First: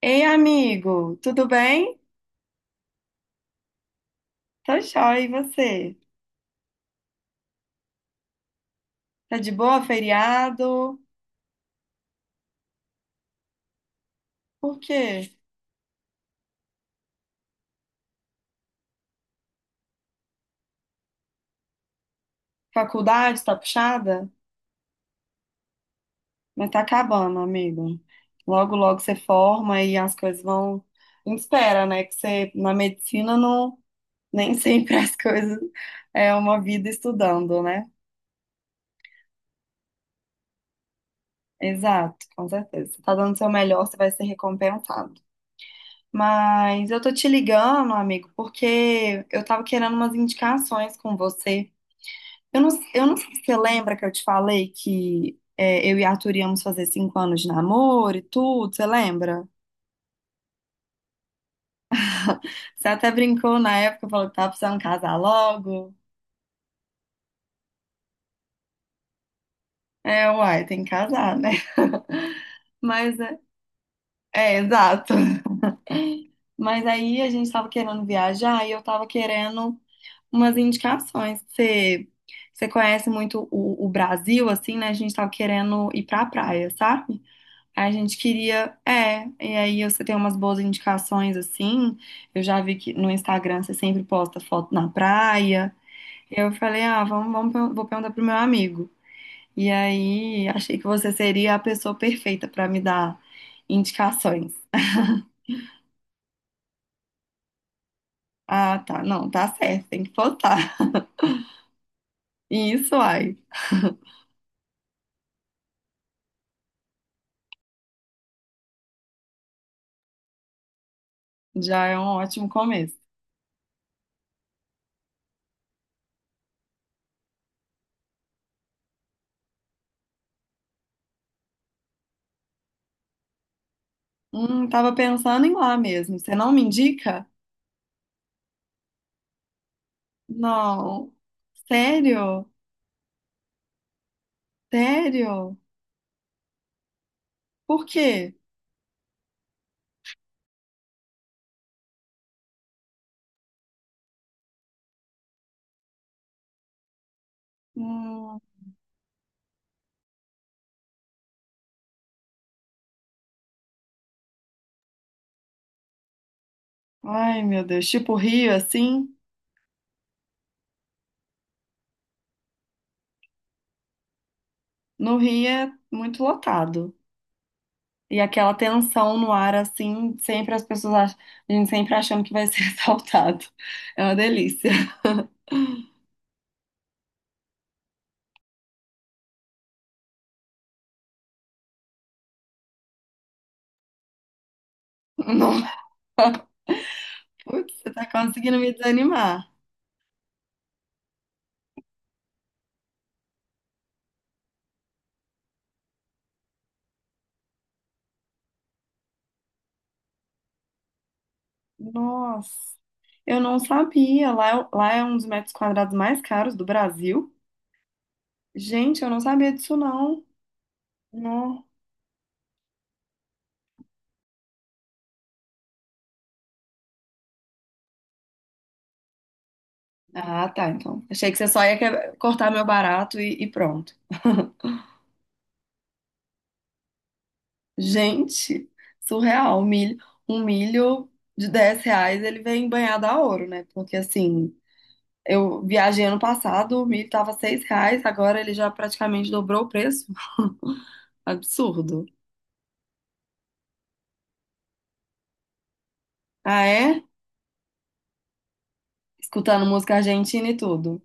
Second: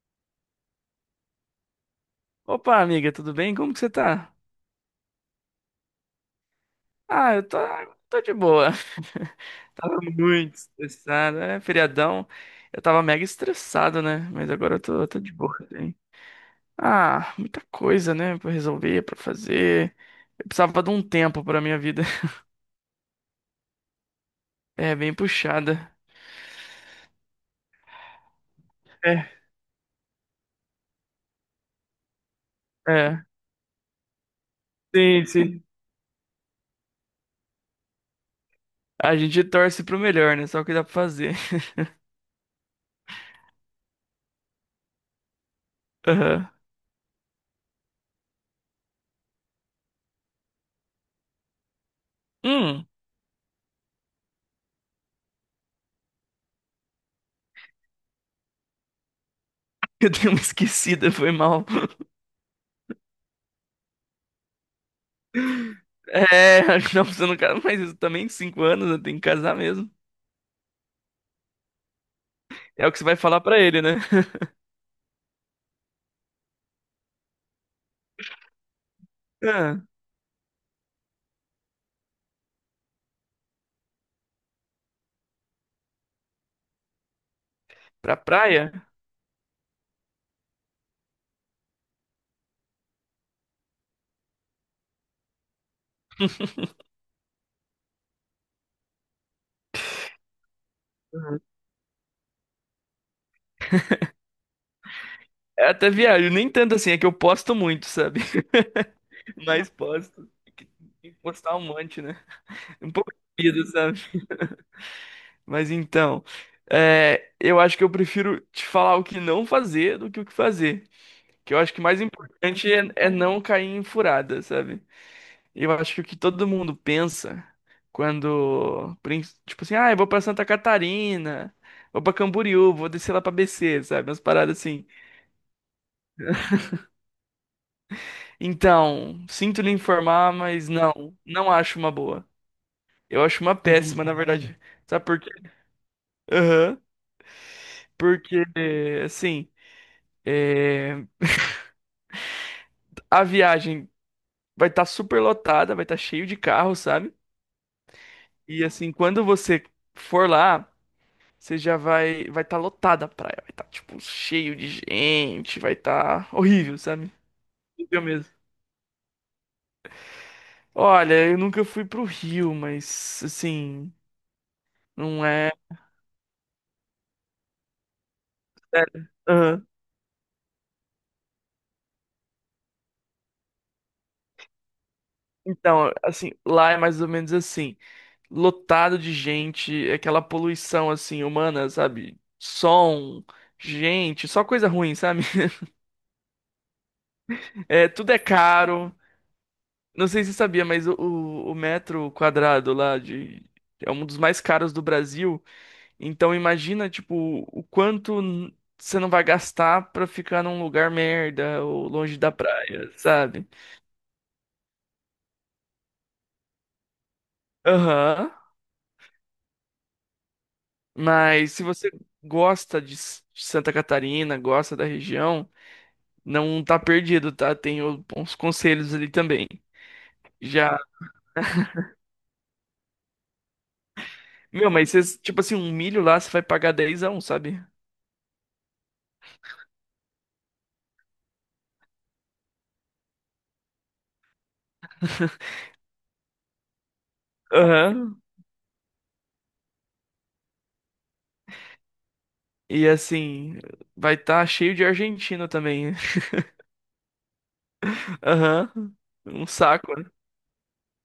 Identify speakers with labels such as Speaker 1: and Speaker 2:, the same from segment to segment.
Speaker 1: Ei, amigo, tudo bem?
Speaker 2: Opa, amiga, tudo bem? Como que você tá?
Speaker 1: Tá jóia, e você?
Speaker 2: Eu tô de boa.
Speaker 1: Tá de boa,
Speaker 2: Tava muito
Speaker 1: feriado?
Speaker 2: estressado, é feriadão. Eu tava mega estressado, né? Mas agora
Speaker 1: Por
Speaker 2: eu tô de
Speaker 1: quê?
Speaker 2: boa também. Ah, muita coisa, né? Pra resolver, pra fazer. Eu precisava de um tempo pra minha vida.
Speaker 1: Faculdade tá puxada?
Speaker 2: É, bem puxada.
Speaker 1: Mas tá acabando, amigo. Logo, logo você
Speaker 2: É,
Speaker 1: forma e as coisas vão. A gente espera, né? Que você, na
Speaker 2: é.
Speaker 1: medicina, não nem sempre as
Speaker 2: Sim,
Speaker 1: coisas
Speaker 2: sim.
Speaker 1: é uma vida estudando, né?
Speaker 2: A gente torce pro melhor, né? Só o que dá pra fazer.
Speaker 1: Exato, com certeza. Você tá dando o seu melhor, você vai ser recompensado.
Speaker 2: Aham.
Speaker 1: Mas eu tô te ligando, amigo, porque eu tava querendo umas indicações com você. Eu não,
Speaker 2: Hum,
Speaker 1: eu não sei se você lembra que eu te falei que é, eu e Arthur íamos fazer 5 anos de namoro e tudo, você lembra?
Speaker 2: eu dei uma esquecida, foi mal.
Speaker 1: Você até brincou na época, falou que tava precisando casar logo.
Speaker 2: É, acho que não, você não casa, mas isso também, cinco anos, né? Tem que casar mesmo.
Speaker 1: É, uai, tem que casar, né?
Speaker 2: É o que você vai
Speaker 1: Mas é,
Speaker 2: falar pra ele, né?
Speaker 1: é, exato. Mas aí a gente tava querendo viajar e eu tava querendo
Speaker 2: Ah,
Speaker 1: umas indicações. Você conhece muito o Brasil, assim, né? A gente tava querendo ir pra praia, sabe? A
Speaker 2: pra
Speaker 1: gente
Speaker 2: praia?
Speaker 1: queria, e aí você tem umas boas indicações assim. Eu já vi que no Instagram você sempre posta foto na praia. Eu
Speaker 2: Uhum.
Speaker 1: falei, ah, vamos, vamos, vou perguntar pro meu amigo. E aí achei que você seria a pessoa perfeita para me dar indicações.
Speaker 2: É até viajo, nem tanto assim, é que eu posto muito, sabe?
Speaker 1: Ah, tá, não, tá
Speaker 2: Mas
Speaker 1: certo, tem que
Speaker 2: posto.
Speaker 1: postar.
Speaker 2: Tem que postar um monte, né?
Speaker 1: E
Speaker 2: Um
Speaker 1: isso
Speaker 2: pouco
Speaker 1: aí,
Speaker 2: de vida, sabe? Mas então, eu acho que eu prefiro te falar o que não fazer do que o que fazer. Que eu acho que o
Speaker 1: já é
Speaker 2: mais
Speaker 1: um ótimo
Speaker 2: importante
Speaker 1: começo.
Speaker 2: é não cair em furada, sabe? Eu acho que o que todo mundo pensa quando, tipo assim, ah, eu vou pra Santa Catarina, vou pra Camboriú, vou descer lá pra BC, sabe? Umas paradas assim.
Speaker 1: Tava pensando em lá mesmo. Você não me indica?
Speaker 2: Então, sinto lhe informar, mas
Speaker 1: Não.
Speaker 2: não, não acho uma boa.
Speaker 1: Sério?
Speaker 2: Eu acho uma péssima, na verdade. Sabe por quê?
Speaker 1: Sério?
Speaker 2: Aham.
Speaker 1: Por quê?
Speaker 2: Porque, assim, é, a viagem vai estar super lotada, vai estar cheio de carro, sabe?
Speaker 1: Hum,
Speaker 2: E assim, quando você for lá. Você já vai estar lotada a praia, vai estar tipo cheio de gente, vai estar horrível, sabe?
Speaker 1: ai, meu Deus.
Speaker 2: Horrível
Speaker 1: Tipo, o
Speaker 2: mesmo.
Speaker 1: Rio, assim,
Speaker 2: Olha, eu nunca fui pro Rio, mas assim,
Speaker 1: no
Speaker 2: não
Speaker 1: Rio
Speaker 2: é.
Speaker 1: é muito lotado. E aquela
Speaker 2: É,
Speaker 1: tensão no ar,
Speaker 2: aham.
Speaker 1: assim, sempre as pessoas acham, a gente sempre achando que vai ser assaltado. É uma delícia.
Speaker 2: Então, assim, lá é mais ou menos assim, lotado de gente, aquela poluição assim humana, sabe? Som, gente, só coisa ruim, sabe?
Speaker 1: Não, putz,
Speaker 2: É,
Speaker 1: você tá
Speaker 2: tudo é
Speaker 1: conseguindo me
Speaker 2: caro.
Speaker 1: desanimar.
Speaker 2: Não sei se você sabia, mas o metro quadrado lá de é um dos mais caros do Brasil. Então imagina, tipo, o quanto você não vai gastar pra ficar num lugar merda ou longe da
Speaker 1: Nossa,
Speaker 2: praia,
Speaker 1: eu
Speaker 2: sabe?
Speaker 1: não sabia. Lá, lá é um dos metros quadrados mais caros do Brasil.
Speaker 2: Aham.
Speaker 1: Gente, eu não sabia disso, não.
Speaker 2: Mas se
Speaker 1: Não.
Speaker 2: você gosta de de Santa Catarina, gosta da região, não tá perdido, tá? Tem uns conselhos ali também.
Speaker 1: Ah, tá,
Speaker 2: Já.
Speaker 1: então. Achei que você só ia cortar meu barato e pronto.
Speaker 2: Meu, mas cês, tipo assim, um milho lá você vai pagar dez a um, sabe?
Speaker 1: Gente, surreal. Um milho de R$ 10, ele vem banhado a ouro, né? Porque assim, eu viajei ano passado, o milho tava R$ 6,
Speaker 2: Aham.
Speaker 1: agora ele já praticamente dobrou o preço. Absurdo.
Speaker 2: E assim, vai estar cheio de argentino também.
Speaker 1: Ah, é?
Speaker 2: Aham. Um
Speaker 1: Escutando música
Speaker 2: saco, né?
Speaker 1: argentina e tudo.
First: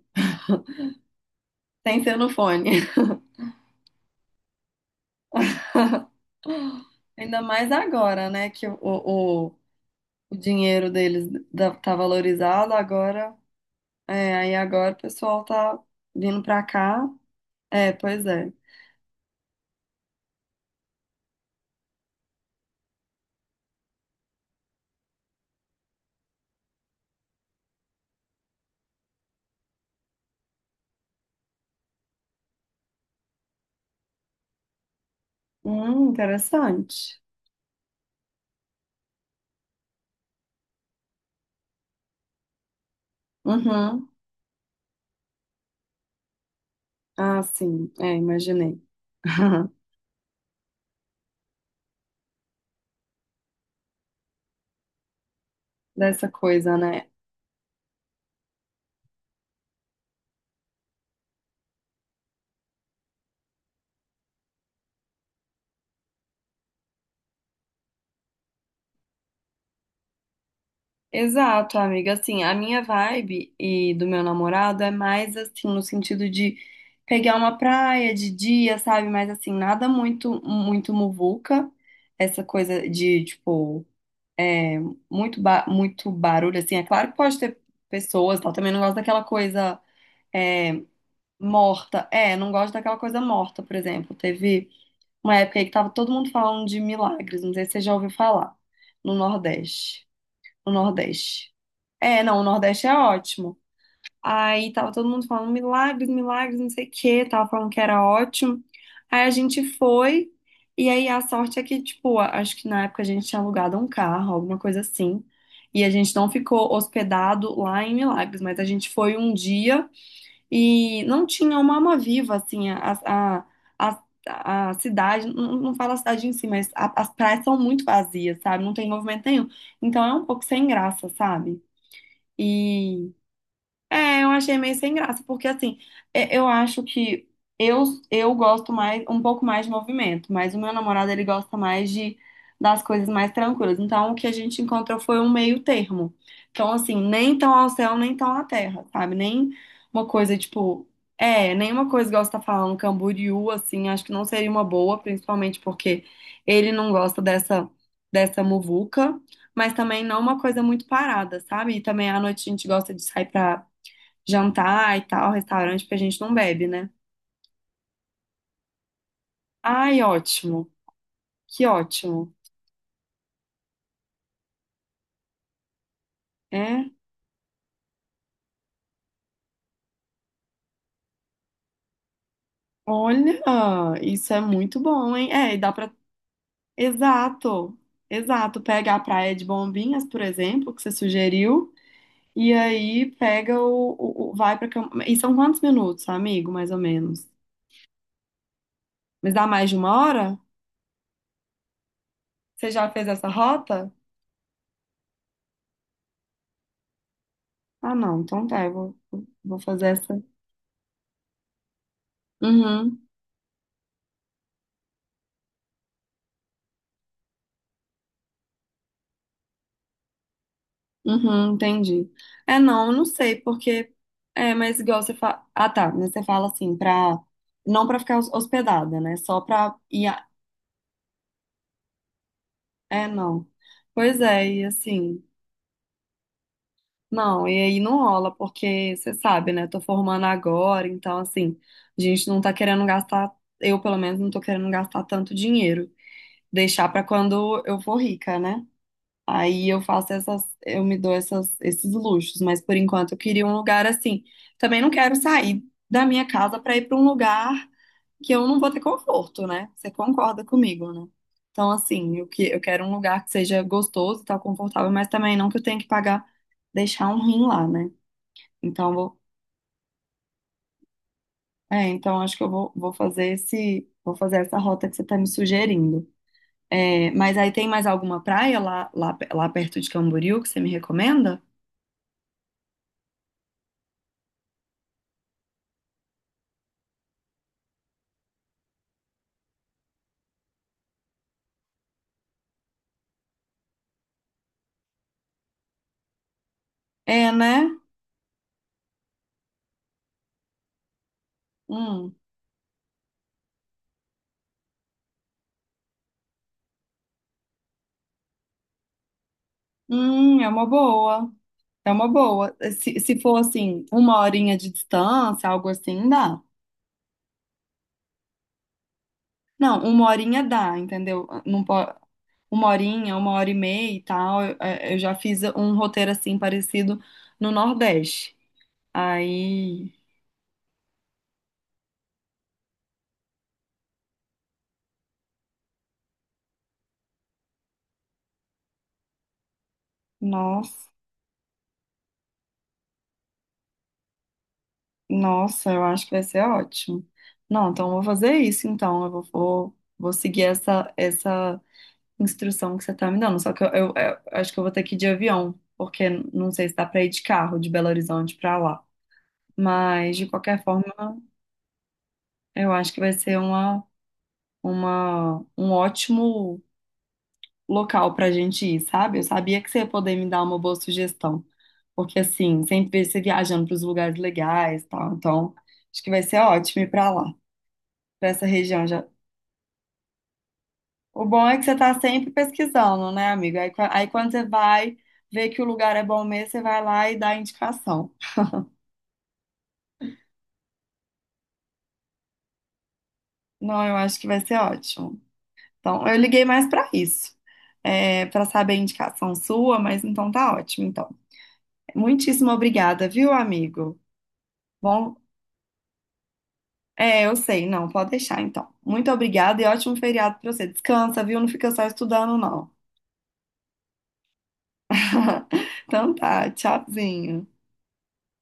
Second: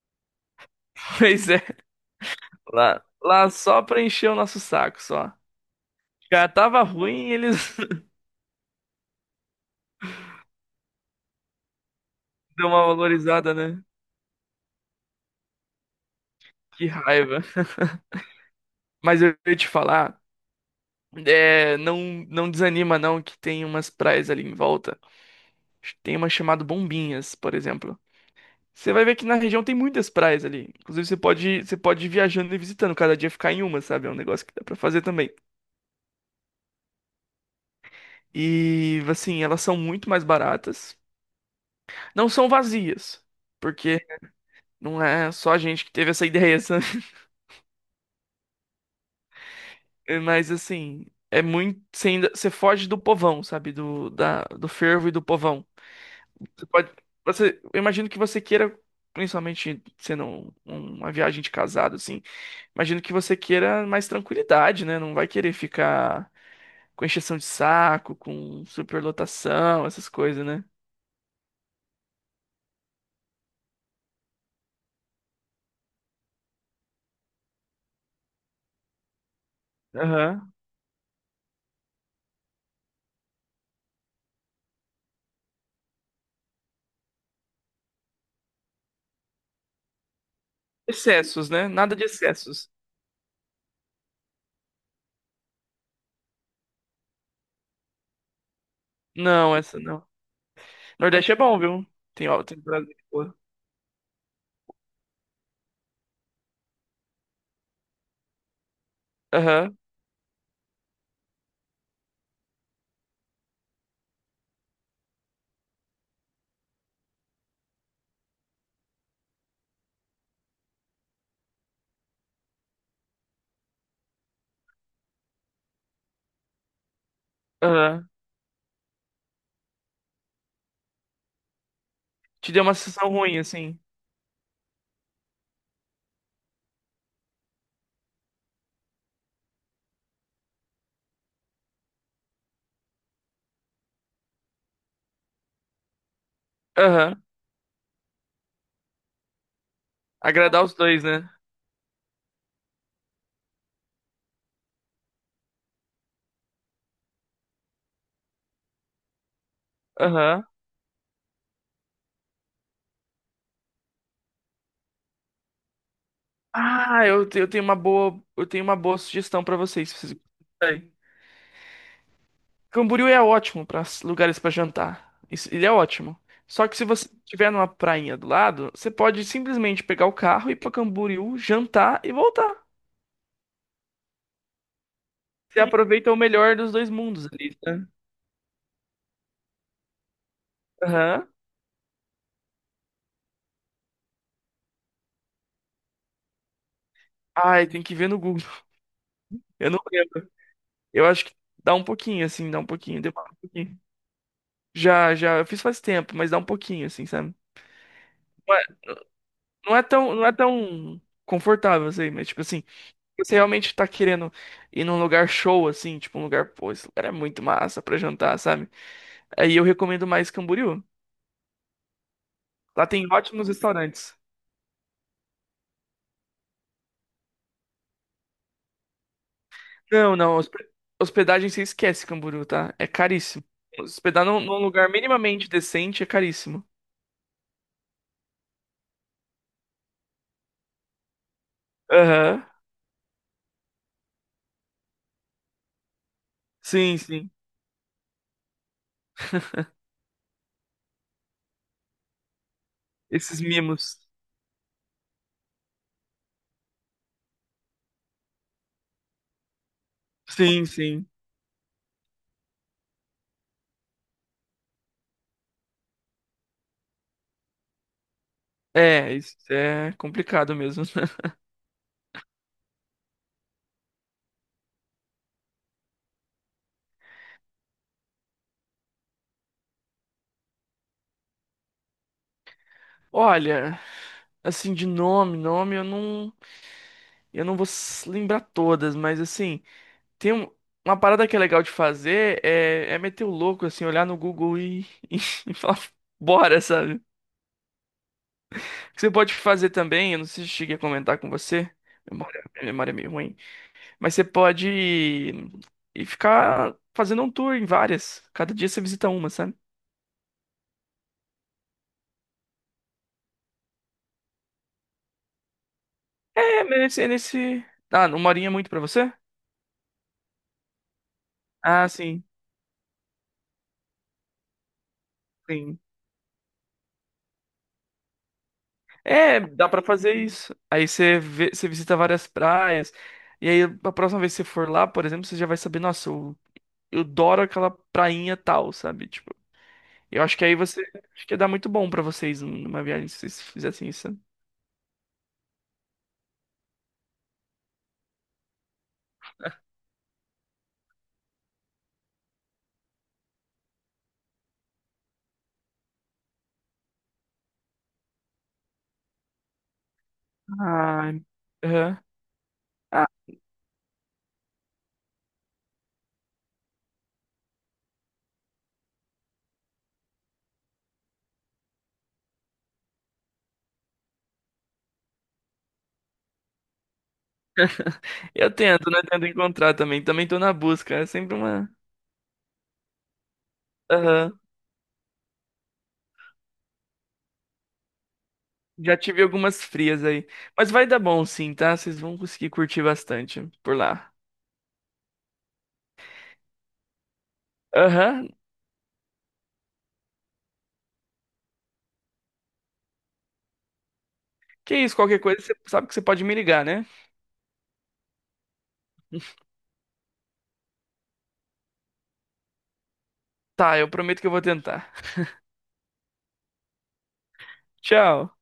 Speaker 2: Pois é.
Speaker 1: Sem ser no fone.
Speaker 2: Lá, lá só pra encher o nosso saco, só. Já tava ruim e
Speaker 1: Ainda
Speaker 2: eles
Speaker 1: mais agora, né? Que o dinheiro deles tá
Speaker 2: deu
Speaker 1: valorizado
Speaker 2: uma
Speaker 1: agora.
Speaker 2: valorizada, né?
Speaker 1: É, aí agora o pessoal tá vindo pra
Speaker 2: Que
Speaker 1: cá.
Speaker 2: raiva.
Speaker 1: É, pois é.
Speaker 2: Mas eu ia te falar, não, não desanima não que tem umas praias ali em volta. Tem uma chamada Bombinhas, por exemplo. Você vai ver que na região tem muitas praias ali. Inclusive você pode ir viajando e visitando, cada dia ficar em uma, sabe? É um negócio que dá pra fazer também.
Speaker 1: Interessante.
Speaker 2: E assim, elas são muito mais baratas. Não são vazias, porque
Speaker 1: Uhum.
Speaker 2: não é só a gente que teve essa ideia, sabe?
Speaker 1: Ah, sim. É, imaginei.
Speaker 2: É, mas assim, é muito. Você ainda, você foge do povão, sabe? Do fervo e do povão.
Speaker 1: Dessa
Speaker 2: Você
Speaker 1: coisa,
Speaker 2: pode.
Speaker 1: né?
Speaker 2: Você, eu imagino que você queira, principalmente sendo uma viagem de casado, assim, imagino que você queira mais tranquilidade, né? Não vai querer ficar com encheção de saco, com superlotação, essas coisas, né?
Speaker 1: Exato, amiga. Assim, a minha vibe e do meu namorado é mais assim, no sentido de pegar uma praia de dia, sabe? Mas assim, nada muito,
Speaker 2: Aham.
Speaker 1: muito muvuca. Essa coisa de, tipo, é, muito, ba muito barulho, assim. É claro que pode ter pessoas, tal. Também não gosto daquela coisa é,
Speaker 2: Excessos, né? Nada de
Speaker 1: morta. É, não
Speaker 2: excessos.
Speaker 1: gosto daquela coisa morta, por exemplo. Teve. Uma época aí que tava todo mundo falando de milagres, não sei se você já ouviu falar, no
Speaker 2: Não, essa
Speaker 1: Nordeste.
Speaker 2: não.
Speaker 1: No
Speaker 2: Nordeste é
Speaker 1: Nordeste.
Speaker 2: bom, viu?
Speaker 1: É,
Speaker 2: Tem,
Speaker 1: não, o
Speaker 2: ó, tem
Speaker 1: Nordeste
Speaker 2: prazer.
Speaker 1: é
Speaker 2: De boa.
Speaker 1: ótimo. Aí tava todo mundo falando milagres, milagres, não sei o quê, tava falando que era ótimo. Aí a gente
Speaker 2: Aham,
Speaker 1: foi, e aí a sorte é que, tipo, acho que na época a gente tinha alugado um carro, alguma coisa assim. E a gente não ficou hospedado lá em Milagres, mas a gente foi um dia. E não tinha uma alma viva, assim, a, a cidade, não, não falo a cidade em si, mas as praias são muito
Speaker 2: aham.
Speaker 1: vazias, sabe? Não tem movimento nenhum. Então é um pouco sem graça, sabe?
Speaker 2: Te deu uma sensação ruim, assim.
Speaker 1: É, eu achei meio sem graça, porque assim, eu acho que eu, eu gosto mais, um pouco mais de movimento, mas o meu namorado, ele gosta mais das coisas mais tranquilas. Então, o que a gente encontrou foi um meio termo. Então, assim,
Speaker 2: Aham.
Speaker 1: nem tão ao céu, nem tão à terra, sabe? Nem uma coisa,
Speaker 2: Agradar os
Speaker 1: tipo,
Speaker 2: dois, né?
Speaker 1: nenhuma coisa igual você tá falando, Camboriú, assim, acho que não seria uma boa, principalmente porque ele não gosta dessa muvuca. Mas também não uma
Speaker 2: Aham.
Speaker 1: coisa muito parada, sabe? E também à noite a gente gosta de sair pra jantar e tal, restaurante, porque a gente não bebe, né?
Speaker 2: Ah, eu, eu tenho uma boa, eu tenho uma boa sugestão pra vocês, se
Speaker 1: Ai,
Speaker 2: vocês
Speaker 1: ótimo.
Speaker 2: gostarem.
Speaker 1: Que ótimo.
Speaker 2: Camboriú é ótimo para lugares pra jantar. Isso- ele é ótimo. Só que se
Speaker 1: É.
Speaker 2: você estiver numa prainha do lado, você pode simplesmente pegar o carro e ir pra Camboriú, jantar e voltar.
Speaker 1: Olha, isso é muito bom, hein? É, e
Speaker 2: Você
Speaker 1: dá pra.
Speaker 2: aproveita o melhor dos dois mundos ali,
Speaker 1: Exato.
Speaker 2: né?
Speaker 1: Exato. Pega a praia de Bombinhas, por exemplo, que você
Speaker 2: Aham.
Speaker 1: sugeriu, e aí pega o. E são quantos minutos, amigo, mais ou menos?
Speaker 2: Ai, tem que ver no Google.
Speaker 1: Mas dá mais
Speaker 2: Eu
Speaker 1: de
Speaker 2: não
Speaker 1: uma
Speaker 2: lembro.
Speaker 1: hora?
Speaker 2: Eu acho que dá um pouquinho, assim, dá um
Speaker 1: Você já
Speaker 2: pouquinho,
Speaker 1: fez essa
Speaker 2: demora um pouquinho.
Speaker 1: rota?
Speaker 2: Já, já, eu fiz faz tempo, mas dá um pouquinho, assim, sabe?
Speaker 1: Ah, não. Então tá, eu vou
Speaker 2: Não é
Speaker 1: fazer
Speaker 2: tão,
Speaker 1: essa.
Speaker 2: não é tão confortável, assim, mas tipo assim,
Speaker 1: Uhum.
Speaker 2: você realmente tá querendo ir num lugar show, assim, tipo um lugar, pô, esse lugar é muito massa pra jantar, sabe? Aí eu recomendo mais Camboriú.
Speaker 1: Uhum, entendi. É, não,
Speaker 2: Lá
Speaker 1: eu não
Speaker 2: tem
Speaker 1: sei,
Speaker 2: ótimos
Speaker 1: porque.
Speaker 2: restaurantes.
Speaker 1: É, mas igual você fala. Ah, tá, mas você fala assim, pra. Não pra ficar hospedada, né? Só pra ir.
Speaker 2: Não, não, hospedagem você esquece Camboriú, tá? É
Speaker 1: É,
Speaker 2: caríssimo.
Speaker 1: não. Pois
Speaker 2: Hospedar
Speaker 1: é,
Speaker 2: num
Speaker 1: e
Speaker 2: lugar
Speaker 1: assim.
Speaker 2: minimamente decente é caríssimo.
Speaker 1: Não, e aí não rola, porque você sabe, né? Tô formando agora, então, assim. A gente não
Speaker 2: Aham.
Speaker 1: tá querendo gastar. Eu, pelo menos, não tô querendo gastar tanto dinheiro. Deixar
Speaker 2: Sim,
Speaker 1: pra
Speaker 2: sim.
Speaker 1: quando eu for rica, né? Aí eu faço essas, eu me dou essas, esses luxos, mas por enquanto eu
Speaker 2: Esses
Speaker 1: queria um lugar
Speaker 2: mimos.
Speaker 1: assim. Também não quero sair da minha casa para ir para um lugar que eu não vou ter conforto, né? Você concorda
Speaker 2: Sim,
Speaker 1: comigo,
Speaker 2: sim.
Speaker 1: né? Então, assim, eu, eu quero um lugar que seja gostoso e tal, confortável, mas também não que eu tenha que pagar, deixar um rim lá, né? Então,
Speaker 2: É, isso é complicado mesmo.
Speaker 1: então acho que eu vou fazer essa rota que você tá me sugerindo. É, mas aí tem mais alguma praia lá perto de Camboriú que você me recomenda?
Speaker 2: Olha, assim, de nome, nome eu não. Eu não vou lembrar todas, mas assim, tem uma parada que é legal de fazer é meter o louco, assim, olhar no Google e, e, falar, bora, sabe? O
Speaker 1: É, né?
Speaker 2: que você pode fazer também, eu não sei se eu cheguei a comentar com você,
Speaker 1: Hum,
Speaker 2: memória, minha memória é meio ruim, mas você pode ir, ir ficar fazendo um tour em várias. Cada dia você visita uma, sabe?
Speaker 1: é uma boa. É uma boa. Se for assim, uma horinha de distância, algo assim, dá.
Speaker 2: É, mas é nesse. Ah, uma horinha é muito pra você?
Speaker 1: Não, uma horinha dá, entendeu? Não
Speaker 2: Ah,
Speaker 1: pode,
Speaker 2: sim.
Speaker 1: uma horinha, 1 hora e meia e tal. Eu já fiz um
Speaker 2: Sim.
Speaker 1: roteiro assim parecido no Nordeste.
Speaker 2: É, dá pra
Speaker 1: Aí,
Speaker 2: fazer isso. Aí você você visita várias praias. E aí, a próxima vez que você for lá, por exemplo, você já vai saber, nossa, eu adoro aquela prainha tal, sabe? Tipo, eu acho que aí você.
Speaker 1: nossa,
Speaker 2: Acho que ia dar muito bom pra vocês numa viagem se vocês fizessem isso. Sabe?
Speaker 1: nossa, eu acho que vai ser ótimo. Não, então eu vou fazer isso então. Eu vou seguir essa instrução que você tá me dando. Só que eu acho que eu vou ter que ir de avião, porque não sei se dá pra ir de carro de Belo Horizonte pra lá. Mas, de qualquer forma,
Speaker 2: Ai, aham.
Speaker 1: eu acho que
Speaker 2: Ah,
Speaker 1: vai ser um ótimo local pra gente ir, sabe? Eu sabia que você ia poder me dar uma boa sugestão. Porque, assim, sempre você viajando pros lugares legais e tal. Então, acho que vai ser ótimo ir pra lá, pra essa
Speaker 2: eu
Speaker 1: região.
Speaker 2: tento, né?
Speaker 1: Já,
Speaker 2: Tento encontrar também. Também tô na busca. É
Speaker 1: o
Speaker 2: sempre
Speaker 1: bom é que
Speaker 2: uma.
Speaker 1: você tá sempre pesquisando, né, amiga? Aí, quando
Speaker 2: Aham.
Speaker 1: você vai ver que o lugar é bom mesmo, você vai lá e dá a indicação.
Speaker 2: Já tive algumas frias aí. Mas vai dar bom sim, tá? Vocês vão conseguir curtir bastante por
Speaker 1: Não, eu
Speaker 2: lá.
Speaker 1: acho que vai ser ótimo. Então, eu liguei mais pra isso,
Speaker 2: Aham.
Speaker 1: para saber a indicação sua, mas então tá ótimo, então. Muitíssimo obrigada, viu, amigo?
Speaker 2: Que isso,
Speaker 1: Bom,
Speaker 2: qualquer coisa, você sabe que você pode me ligar, né?
Speaker 1: eu sei, não, pode deixar, então. Muito obrigada e ótimo feriado pra você. Descansa, viu? Não fica só estudando, não.
Speaker 2: Tá, eu prometo que eu vou tentar.
Speaker 1: Então tá, tchauzinho.
Speaker 2: Tchau.